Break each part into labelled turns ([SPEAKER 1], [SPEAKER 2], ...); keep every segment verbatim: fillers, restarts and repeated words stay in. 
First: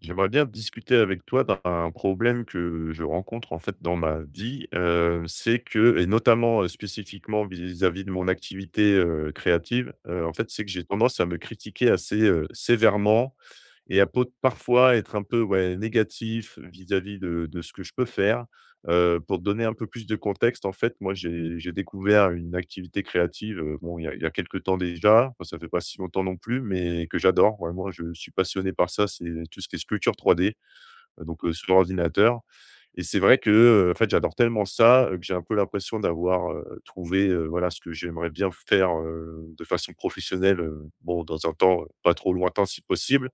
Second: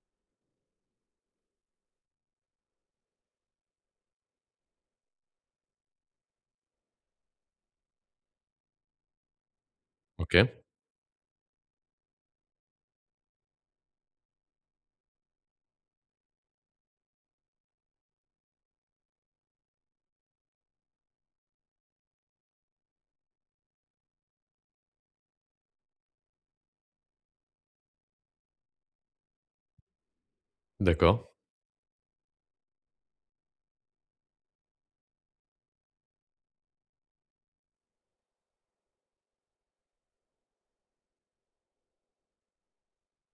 [SPEAKER 1] J'aimerais bien discuter avec toi d'un problème que je rencontre en fait dans ma vie. Heu, c'est que et notamment, heu, spécifiquement vis-à-vis de mon activité, heu, créative, heu, en
[SPEAKER 2] OK,
[SPEAKER 1] fait, c'est que j'ai tendance à me critiquer assez, heu, sévèrement, et à peut parfois être un peu, ouais, négatif vis-à-vis de de ce que je peux faire. Heu, pour te donner un peu plus de contexte, en fait, moi, j'ai j'ai découvert une activité créative, heu, bon, il y a il y a quelque temps déjà, enfin, ça fait pas si longtemps non plus, mais que j'adore. Vraiment, je suis passionné par ça, c'est tout ce qui est sculpture trois D, heu,
[SPEAKER 2] d'accord.
[SPEAKER 1] donc heu, sur ordinateur et c'est vrai que, heu, en fait, j'adore tellement ça, heu, que j'ai un peu l'impression d'avoir, heu, trouvé, heu, voilà, ce que j'aimerais bien faire, heu, de façon professionnelle, heu, bon, dans un temps euh, pas trop lointain si possible.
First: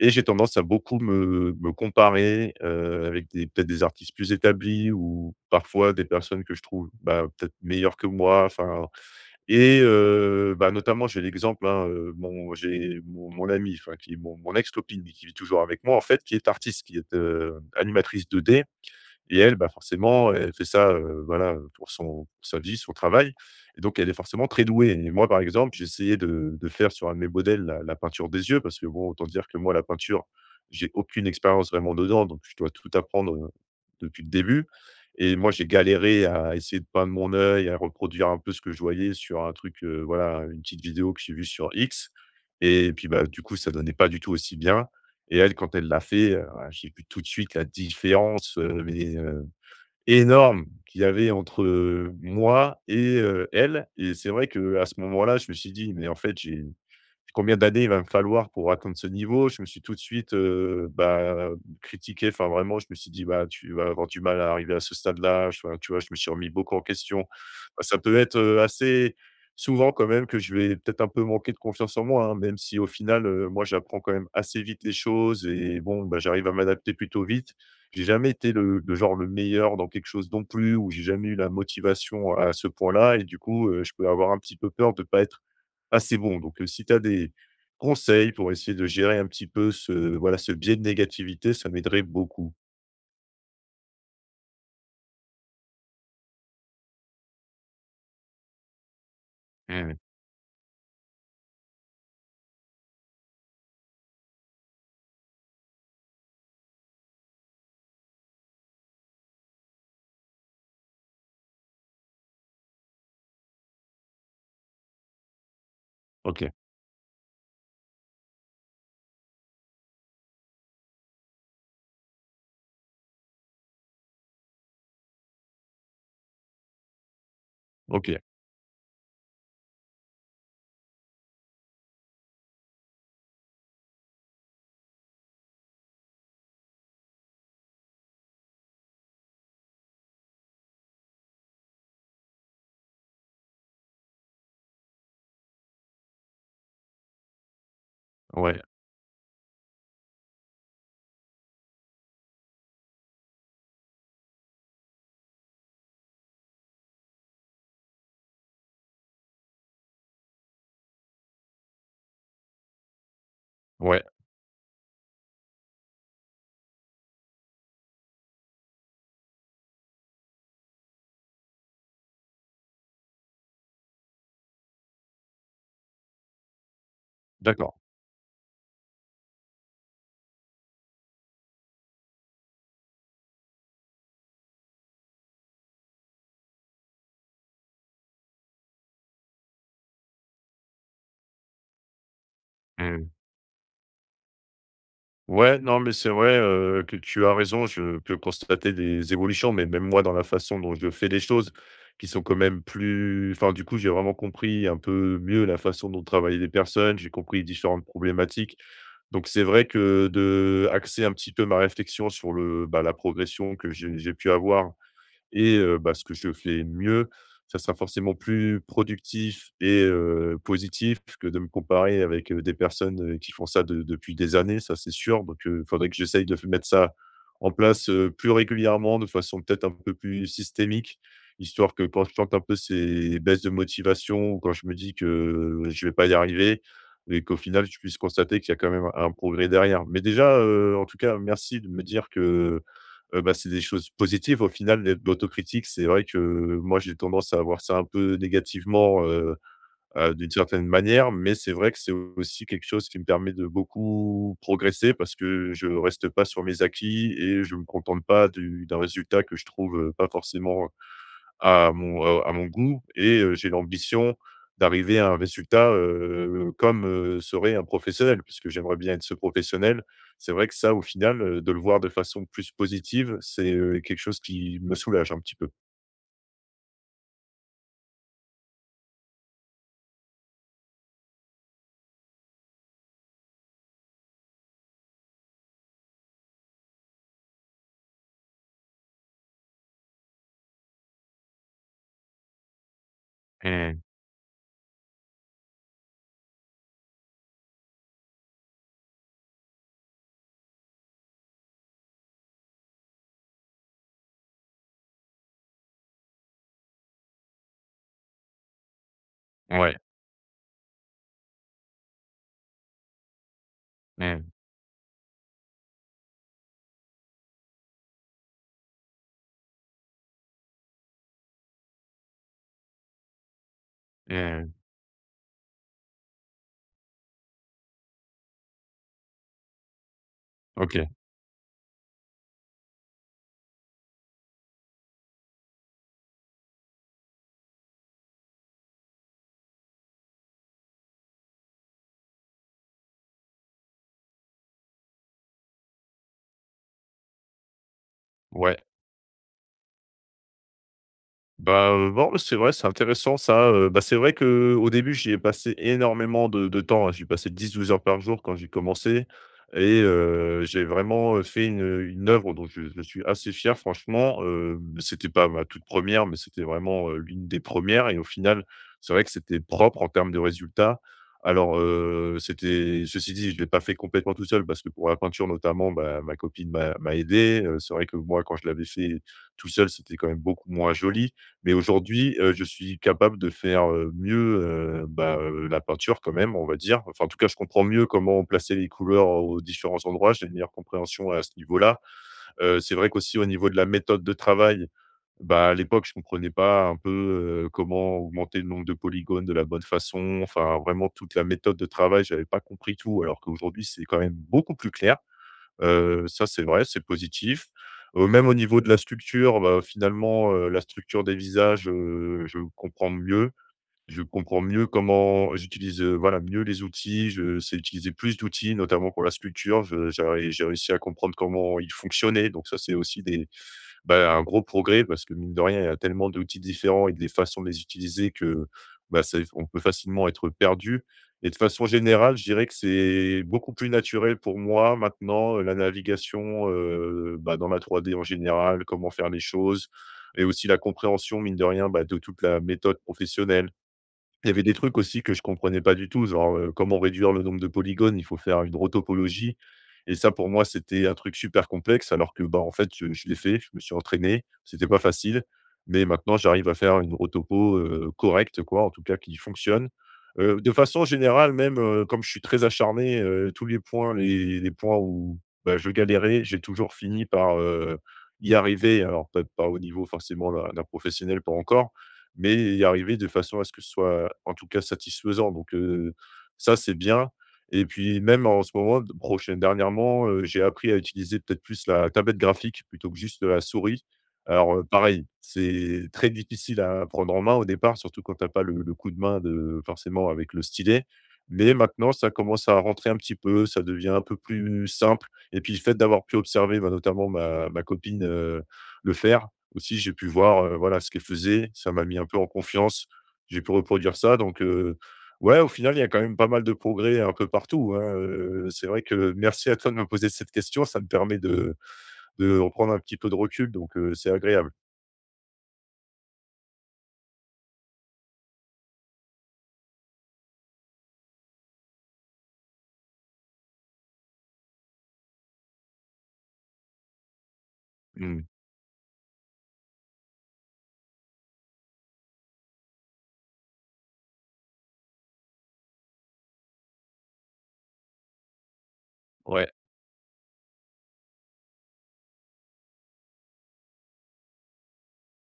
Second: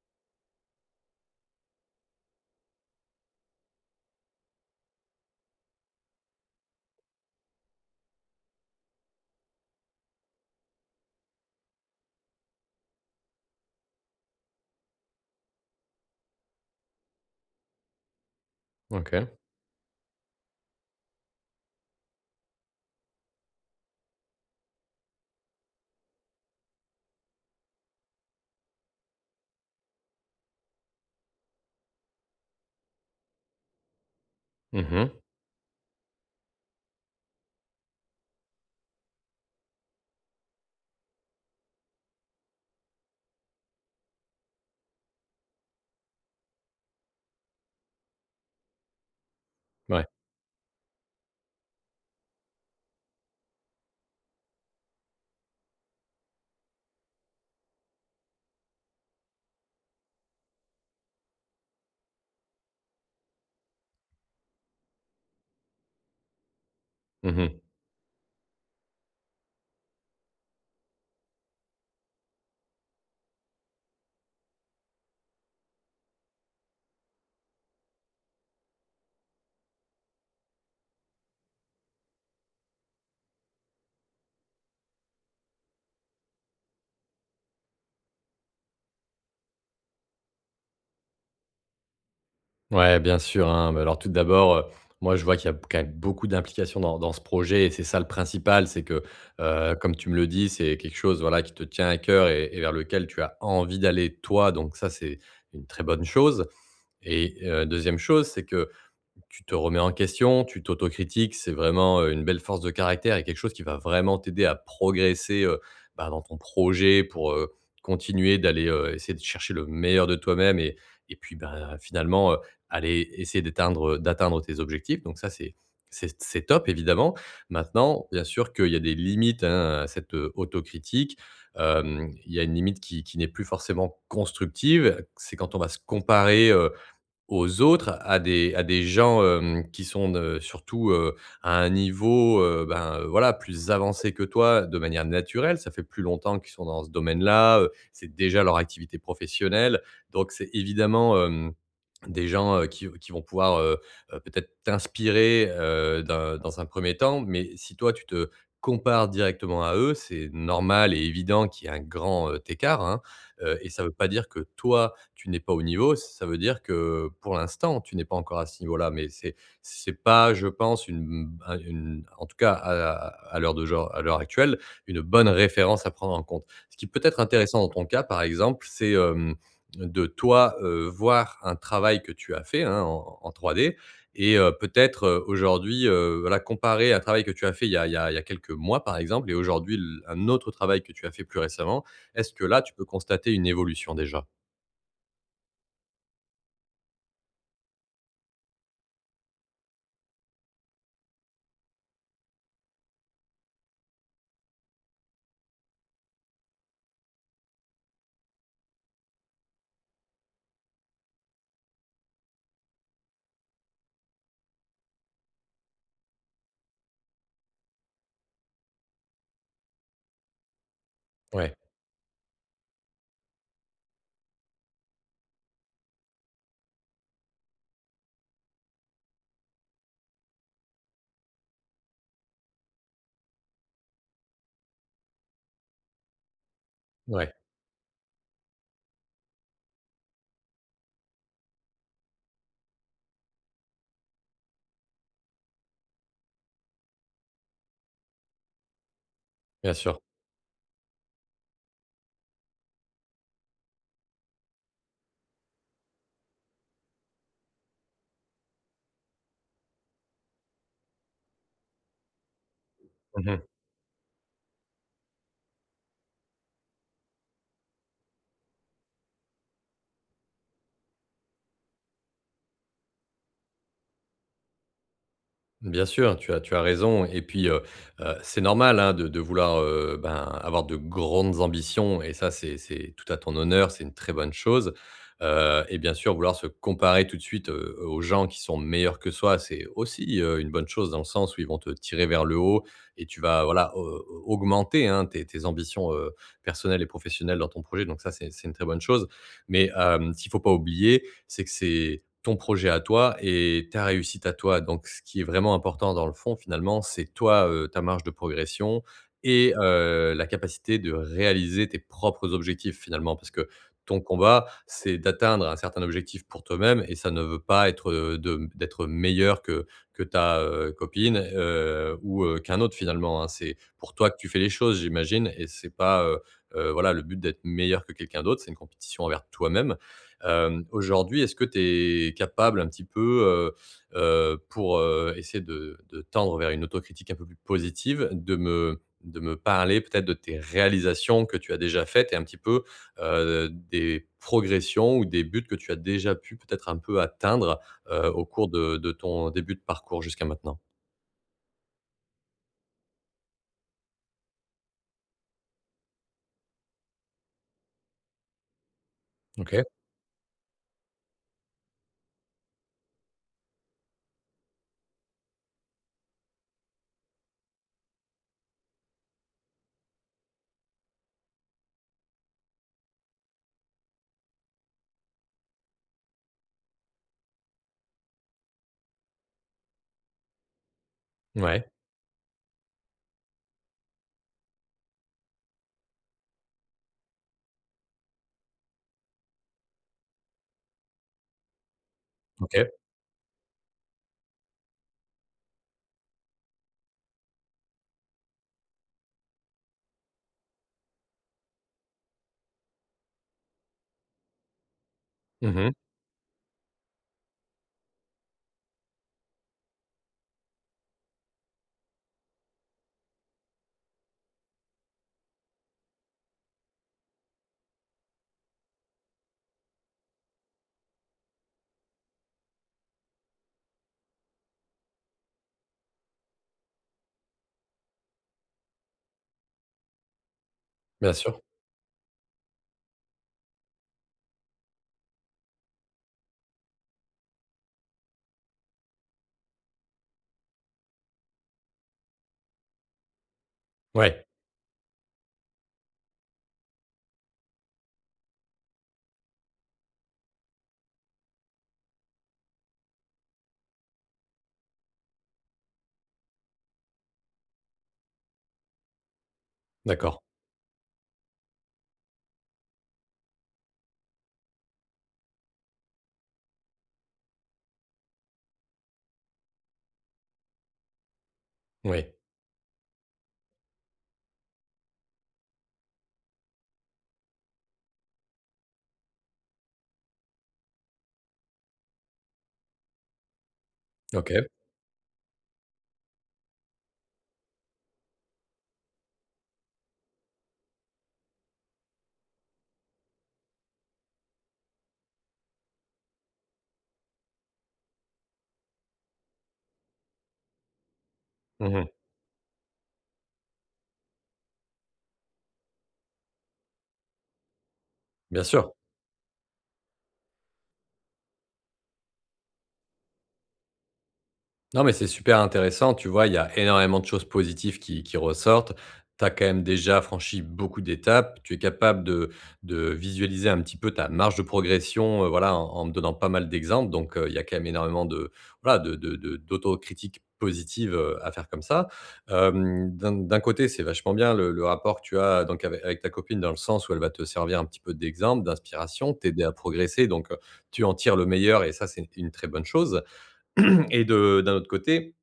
[SPEAKER 1] Et j'ai tendance à beaucoup me me comparer, heu, avec des peut-être des artistes plus établis ou parfois des personnes que je trouve, bah, peut-être meilleures que moi, enfin et heu, bah, notamment j'ai l'exemple, hein, heu, mon j'ai mon mon amie, enfin qui est mon mon ex-copine, qui vit toujours avec moi en fait, qui est artiste, qui est, heu, animatrice deux D
[SPEAKER 2] OK.
[SPEAKER 1] et elle, bah, forcément, elle fait ça, heu, voilà, pour son pour sa vie, son travail et donc elle est forcément très douée et moi, par exemple, j'ai essayé de de faire sur un de mes modèles la la peinture des yeux parce que bon, autant dire que moi, la peinture, j'ai aucune expérience vraiment dedans donc je dois tout apprendre, heu, depuis le début.
[SPEAKER 2] Mmh.
[SPEAKER 1] Et moi, j'ai galéré à essayer de peindre mon œil, à reproduire un peu ce que je voyais sur un truc, heu, voilà, une petite vidéo que j'ai vue sur X. Et puis, bah, du coup, ça donnait pas du tout aussi bien. Et elle, quand elle l'a fait, heu, ah, j'ai vu tout de suite la différence, heu, mais, heu,
[SPEAKER 2] Ouais.
[SPEAKER 1] énorme qu'il y avait entre, heu, moi et heu, elle. Et c'est vrai que à ce moment-là, je me suis dit: «Mais en fait, j'ai». Combien d'années il va me falloir pour atteindre ce niveau? Je me suis tout de suite, heu, bah, critiqué. Enfin, vraiment, je me suis dit: «Bah, tu vas avoir du mal à arriver à ce stade-là». Enfin, tu vois, je me suis remis beaucoup en question.
[SPEAKER 2] Mmh.
[SPEAKER 1] Bah, ça peut être, heu, assez souvent quand même que je vais peut-être un peu manquer de confiance en moi, hein, même si au final, heu, moi, j'apprends quand même assez vite les choses et bon, bah, j'arrive à m'adapter plutôt vite. J'ai jamais été le le genre le meilleur dans quelque chose non plus, ou j'ai jamais eu la motivation à ce point-là et du coup, heu, je peux avoir un petit peu peur de pas être assez bon. Donc, heu, si tu as des conseils pour essayer de gérer un petit peu ce voilà, ce biais de négativité, ça m'aiderait beaucoup.
[SPEAKER 2] Ouais, bien sûr, hein. Bah, alors tout d'abord, heu, moi je vois qu'il y a quand même beaucoup d'implications dans dans ce projet et c'est ça le principal. C'est que, heu, comme
[SPEAKER 1] Mmh.
[SPEAKER 2] tu me le dis, c'est quelque chose, voilà, qui te tient à cœur et et vers lequel tu as envie d'aller toi, donc ça, c'est une très bonne chose et heu, deuxième chose, c'est que, tu te remets en question, tu t'autocritiques, c'est vraiment, heu, une belle force de caractère et quelque chose qui va vraiment t'aider à progresser, heu, bah, dans ton
[SPEAKER 1] OK,
[SPEAKER 2] projet pour, heu, continuer d'aller, heu, essayer de chercher le meilleur de toi-même et et puis, ben, finalement, heu, aller essayer d'atteindre d'atteindre tes objectifs. Donc ça, c'est c'est c'est top évidemment. Maintenant,
[SPEAKER 1] OK.
[SPEAKER 2] bien sûr qu'il y a des limites, hein, à cette, heu, autocritique. Hem, il y a une limite qui qui n'est plus forcément constructive, c'est quand on va se comparer, heu, aux autres, à des à des gens, hem, qui sont de surtout, heu, à un niveau, heu, ben, heu, voilà, plus avancé que toi de manière naturelle. Ça fait plus longtemps qu'ils sont dans ce domaine-là, heu, c'est déjà leur
[SPEAKER 1] Ouais,
[SPEAKER 2] activité professionnelle. Donc c'est évidemment, hem, des gens euh, qui, qui vont pouvoir euh, euh, peut-être t'inspirer euh, d'un- dans un premier temps, mais si toi tu te compares directement à eux, c'est normal et évident qu'il y ait un grand euh, écart, hein, euh, et ça ne veut
[SPEAKER 1] ouais,
[SPEAKER 2] pas dire que toi tu n'es pas au niveau, ça veut dire que pour l'instant tu n'es pas encore à ce niveau-là, mais c'est c'est pas, je pense, une, un- une- en tout cas à, à l'heure de genre, à l'heure actuelle, une bonne référence à prendre en compte. Ce qui peut être intéressant dans
[SPEAKER 1] d'accord.
[SPEAKER 2] ton cas, par exemple, c'est de toi, heu, voir un travail que tu as fait, hein, en en trois D et heu, peut-être, heu, aujourd'hui, heu, voilà, comparer un travail que tu as fait il y a il y a il y a quelques mois, par exemple, et aujourd'hui l un autre travail que tu as fait plus récemment. Est-ce que là, tu peux
[SPEAKER 1] Mmh.
[SPEAKER 2] constater une évolution déjà?
[SPEAKER 1] Ouais, non, mais c'est vrai, heu, que tu as raison. Je peux constater des évolutions, mais même moi, dans la façon dont je fais les choses qui sont quand même plus enfin, du coup, j'ai vraiment compris un peu mieux la façon dont travaillaient les personnes. J'ai compris différentes problématiques. Donc, c'est vrai que de axer un petit peu ma réflexion sur le, bah, la progression que j'ai j'ai pu avoir et heu, bah, ce que je fais mieux, ça sera forcément plus productif et heu, positif que de me
[SPEAKER 2] Ouais,
[SPEAKER 1] comparer avec, heu, des personnes, heu, qui font ça de depuis des années, ça c'est sûr. Donc il faudrait que j'essaye de mettre ça en place, heu, plus régulièrement, de façon peut-être un peu plus systémique, histoire que quand je tente un peu ces baisses de motivation ou quand je me dis que, heu, je vais pas y arriver et
[SPEAKER 2] ouais,
[SPEAKER 1] qu'au final je puisse constater qu'il y a quand même un progrès derrière. Mais déjà, heu, en tout cas merci de me dire que heu, bah, c'est des choses positives au final, l'être l'autocritique. C'est vrai que moi, j'ai tendance à voir ça un peu négativement, heu
[SPEAKER 2] bien sûr.
[SPEAKER 1] heu, d'une certaine manière, mais c'est vrai que c'est aussi quelque chose qui me permet de beaucoup progresser parce que je reste pas sur mes acquis et je me contente pas du d'un résultat que je trouve, heu, pas forcément à mon, heu, à mon goût et heu,
[SPEAKER 2] Mmh.
[SPEAKER 1] j'ai l'ambition d'arriver à un résultat, heu, comme, heu, serait un professionnel, puisque j'aimerais bien être ce professionnel. C'est vrai que ça, au final, heu, de le voir de façon plus positive, c'est, heu, quelque chose qui me soulage un petit peu.
[SPEAKER 2] Bien sûr, tu as tu as raison et puis, heu heu, c'est normal, hein, de de vouloir, heu, ben, avoir de grandes ambitions et ça, c'est c'est tout à ton honneur, c'est une très bonne chose, heu et bien sûr, vouloir se comparer tout de suite, heu, aux gens qui sont meilleurs que soi, c'est aussi, heu, une bonne chose dans le sens où ils vont te tirer vers le haut et tu vas, voilà,
[SPEAKER 1] Mmh.
[SPEAKER 2] au augmenter, hein, tes tes ambitions, heu, personnelles et professionnelles dans ton projet donc ça, c'est c'est une très bonne chose mais hem, ce qu'il ne faut pas oublier, c'est que c'est ton projet à toi et ta réussite à toi. Donc, ce qui est vraiment important dans le fond, finalement, c'est toi, heu, ta marge de progression et
[SPEAKER 1] Ouais.
[SPEAKER 2] heu, la capacité de réaliser tes propres objectifs, finalement. Parce que ton
[SPEAKER 1] Mmh.
[SPEAKER 2] combat, c'est d'atteindre un certain objectif pour toi-même et ça ne veut pas être, heu, de d'être meilleur que que ta, heu, copine, heu, ou, heu, qu'un autre, finalement, hein. C'est pour toi que tu fais les
[SPEAKER 1] Mmh.
[SPEAKER 2] choses, j'imagine et c'est pas, heu heu, voilà, le but d'être meilleur que quelqu'un d'autre, c'est une compétition envers toi-même. Hem,
[SPEAKER 1] OK.
[SPEAKER 2] aujourd'hui, est-ce que tu es capable un petit peu, heu heu, pour, heu, essayer de de tendre vers une autocritique un peu plus positive, de me de me parler peut-être de tes réalisations que tu as déjà faites et un petit peu, heu, des progressions ou des buts que tu as déjà pu peut-être un peu atteindre, heu, au cours
[SPEAKER 1] Ouais.
[SPEAKER 2] de de ton début de parcours jusqu'à maintenant?
[SPEAKER 1] Bah, heu, bon, c'est vrai, c'est intéressant ça, heu, bah, c'est vrai que au début, j'y ai passé énormément de de temps, hein. J'y passais dix à douze heures par jour quand j'ai commencé
[SPEAKER 2] OK.
[SPEAKER 1] et heu, j'ai vraiment, heu, fait une, une œuvre dont je je suis assez fier franchement, heu, c'était pas ma toute première, mais c'était vraiment, heu, l'une des premières. Et au final, c'est vrai que c'était propre en termes de résultats. Alors, heu, c'était ceci dit, je l'ai pas fait complètement tout seul parce que pour la peinture notamment, bah, ma copine m'a m'a aidé, heu, c'est vrai que moi, quand je l'avais fait tout seul, c'était quand même beaucoup moins joli. Mais
[SPEAKER 2] Ouais.
[SPEAKER 1] aujourd'hui, heu, je suis capable de faire, heu, mieux, heu, bah, heu, la peinture quand même, on va dire. Enfin, en tout cas, je comprends mieux comment placer les couleurs aux différents endroits. J'ai une meilleure compréhension à ce niveau-là. Heu,
[SPEAKER 2] OK.
[SPEAKER 1] c'est vrai qu'aussi au niveau de la méthode de travail, bah, à l'époque, je comprenais pas un peu, heu, comment augmenter le nombre de polygones de la bonne façon. Enfin, vraiment toute la méthode de travail, j'avais pas compris tout alors qu'aujourd'hui, c'est quand même beaucoup plus clair.
[SPEAKER 2] Mmh.
[SPEAKER 1] Heu, ça, c'est vrai, c'est positif. Heu, même au niveau de la structure, bah, finalement, heu, la structure des visages, heu, je comprends mieux. Je comprends mieux comment j'utilise, heu, voilà, mieux les outils. Je sais utiliser plus d'outils, notamment pour la sculpture. Je j'ai j'ai réussi à comprendre comment ils fonctionnaient, donc ça, c'est aussi des bah, un gros progrès parce que mine de rien, il y a tellement d'outils différents et des façons de les utiliser que bah, ça- on peut facilement être perdu.
[SPEAKER 2] Bien
[SPEAKER 1] Et de
[SPEAKER 2] sûr.
[SPEAKER 1] façon générale, je dirais que c'est beaucoup plus naturel pour moi maintenant, euh, la navigation euh, bah, dans la trois D en général, comment faire les choses, et aussi la compréhension, mine de rien, bah, de toute la méthode professionnelle.
[SPEAKER 2] Ouais.
[SPEAKER 1] Il y avait des trucs aussi que je comprenais pas du tout, genre, heu, comment réduire le nombre de polygones? Il faut faire une rotopologie et ça pour moi c'était un truc super complexe alors que, bah, en fait, je je l'ai fait, je me suis entraîné, c'était pas facile, mais maintenant j'arrive à faire une rotopo heu, correcte quoi, en tout cas qui fonctionne.
[SPEAKER 2] D'accord.
[SPEAKER 1] Heu, de façon générale même, heu, comme je suis très acharné, heu, tous les points les les points où, bah, je galérais, j'ai toujours fini par, heu, y arriver alors peut-être pas au niveau forcément d'un d'un professionnel, pas encore
[SPEAKER 2] Oui.
[SPEAKER 1] mais y arriver de façon à ce que ce soit, en tout cas, satisfaisant donc heu, ça, c'est bien et puis même en ce moment d prochain dernièrement, heu, j'ai appris à utiliser peut-être plus la tablette graphique plutôt que juste, la souris.
[SPEAKER 2] OK.
[SPEAKER 1] Alors, heu, pareil, c'est très difficile à prendre en main au départ, surtout quand tu as pas le le coup de main de forcément avec le stylet, mais maintenant ça commence à rentrer un petit peu, ça devient un peu plus simple et puis le fait d'avoir pu observer, bah, notamment ma ma copine, heu, le faire, aussi, j'ai pu voir, heu, voilà, ce qu'elle faisait. Ça m'a
[SPEAKER 2] Mmh.
[SPEAKER 1] mis un peu en confiance. J'ai pu reproduire ça donc heu, ouais, au final, il y a quand même pas mal de progrès un peu partout, hein,
[SPEAKER 2] Bien
[SPEAKER 1] heu, c'est
[SPEAKER 2] sûr.
[SPEAKER 1] vrai que merci à toi de me poser cette question. Ça me permet de de reprendre un petit peu de recul donc heu, c'est agréable.
[SPEAKER 2] Non, mais c'est super intéressant. Tu vois, il y a énormément de choses positives qui, qui ressortent. Tu as quand même déjà franchi beaucoup d'étapes. Tu es capable de, de visualiser un petit peu ta marge de progression euh, voilà, en, en me donnant pas mal d'exemples. Donc, euh, il y a quand même énormément
[SPEAKER 1] Mmh.
[SPEAKER 2] de, voilà, de, de- de- d'autocritique positive euh, à faire comme ça. Euh, d'un, d'un côté, c'est vachement bien le, le rapport que tu as donc avec, avec ta copine dans le sens où elle va te servir un petit peu d'exemple, d'inspiration, t'aider
[SPEAKER 1] Ouais.
[SPEAKER 2] à progresser. Donc, euh, tu en tires le meilleur et ça, c'est une très bonne chose. Et de, d'un autre côté,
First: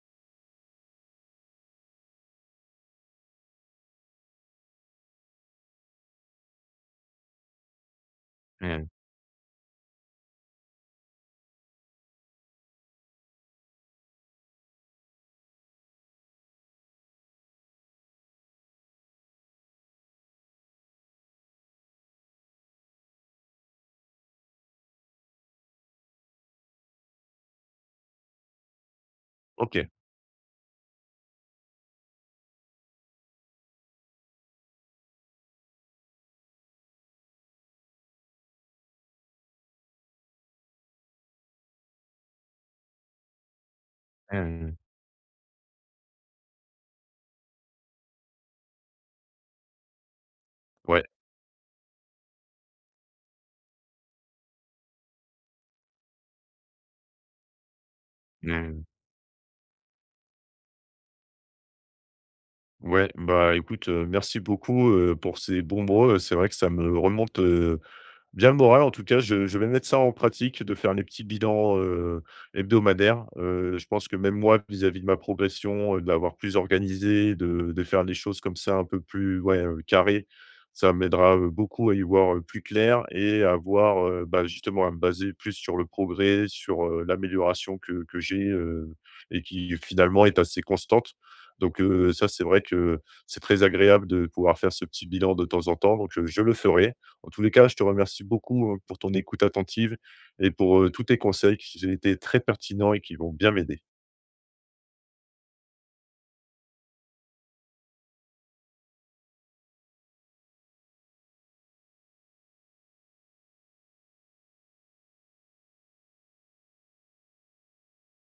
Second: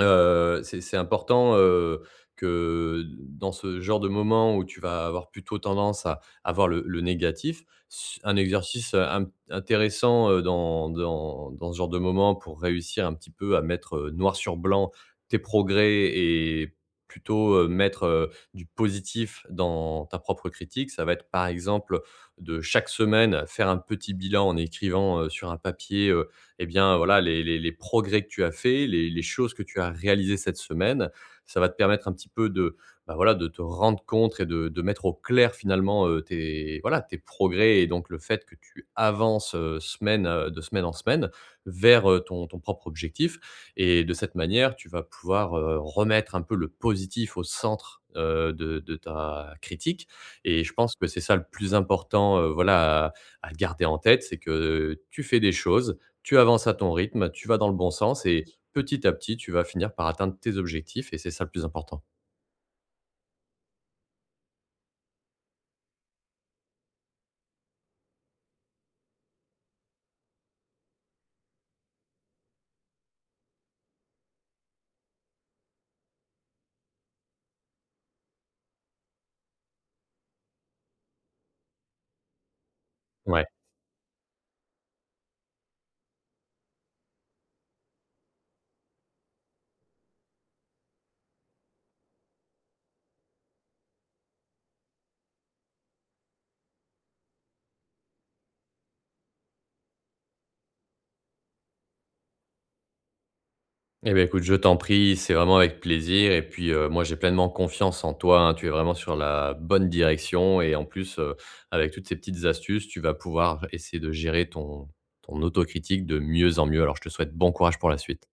[SPEAKER 2] Heu, c'est c'est important, heu, que dans ce genre de moment où tu vas avoir plutôt tendance à avoir le le négatif, s un
[SPEAKER 1] Mmh.
[SPEAKER 2] exercice, heu, int intéressant, heu, dans dans dans ce genre de moment pour réussir un petit peu à mettre, heu, noir sur blanc tes progrès et plutôt, heu, mettre, heu, du positif dans ta propre critique, ça va être par exemple de chaque semaine faire un petit bilan en écrivant, heu, sur un papier, eh bien, voilà, les, les- les progrès que tu as faits, les, les choses que tu
[SPEAKER 1] OK.
[SPEAKER 2] as réalisées cette semaine. Ça va te permettre un petit peu de, bah voilà, de te rendre compte et de, de mettre au clair finalement euh, tes, voilà, tes progrès et donc le fait que tu avances euh, semaine, euh, de semaine en semaine vers euh, ton, ton propre objectif. Et de cette
[SPEAKER 1] Mmh.
[SPEAKER 2] manière, tu vas pouvoir euh, remettre un peu le positif au centre euh, de, de ta critique. Et je pense
[SPEAKER 1] Ouais.
[SPEAKER 2] que c'est ça le plus important euh, voilà, à, à garder en tête, c'est que tu fais des choses, tu avances à ton rythme, tu vas dans le bon sens et
[SPEAKER 1] Mmh.
[SPEAKER 2] petit à petit, tu vas finir par atteindre tes objectifs et c'est ça le plus important.
[SPEAKER 1] Ouais, bah, écoute, heu, merci beaucoup, heu, pour ces bons mots, c'est vrai que ça me remonte, heu bien le moral, en tout cas, je je vais mettre ça en pratique, de faire les petits bilans, heu, hebdomadaires. Heu, je pense que même moi, vis-à-vis de ma progression, heu, de l'avoir plus organisé, de de faire les choses comme ça un peu plus, ouais, heu, carrées, ça m'aidera, heu, beaucoup à y voir, heu, plus clair et
[SPEAKER 2] Ouais.
[SPEAKER 1] à voir, heu, bah, justement à me baser plus sur le progrès, sur, heu, l'amélioration que que j'ai, heu et qui finalement est assez constante. Donc, heu, ça, c'est vrai que c'est très agréable de pouvoir faire ce petit bilan de temps en temps, donc, heu, je le ferai. En tous les cas, je te remercie beaucoup, heu, pour ton écoute attentive et pour, heu, tous tes conseils qui ont été très pertinents et qui vont bien m'aider.
[SPEAKER 2] Eh bien, écoute, je t'en prie, c'est vraiment avec plaisir. Et puis, euh, moi, j'ai pleinement confiance en toi, hein. Tu es vraiment sur la bonne direction. Et en plus, euh, avec toutes ces petites astuces, tu vas pouvoir essayer de gérer ton, ton autocritique de mieux en mieux. Alors, je te souhaite bon courage pour la suite.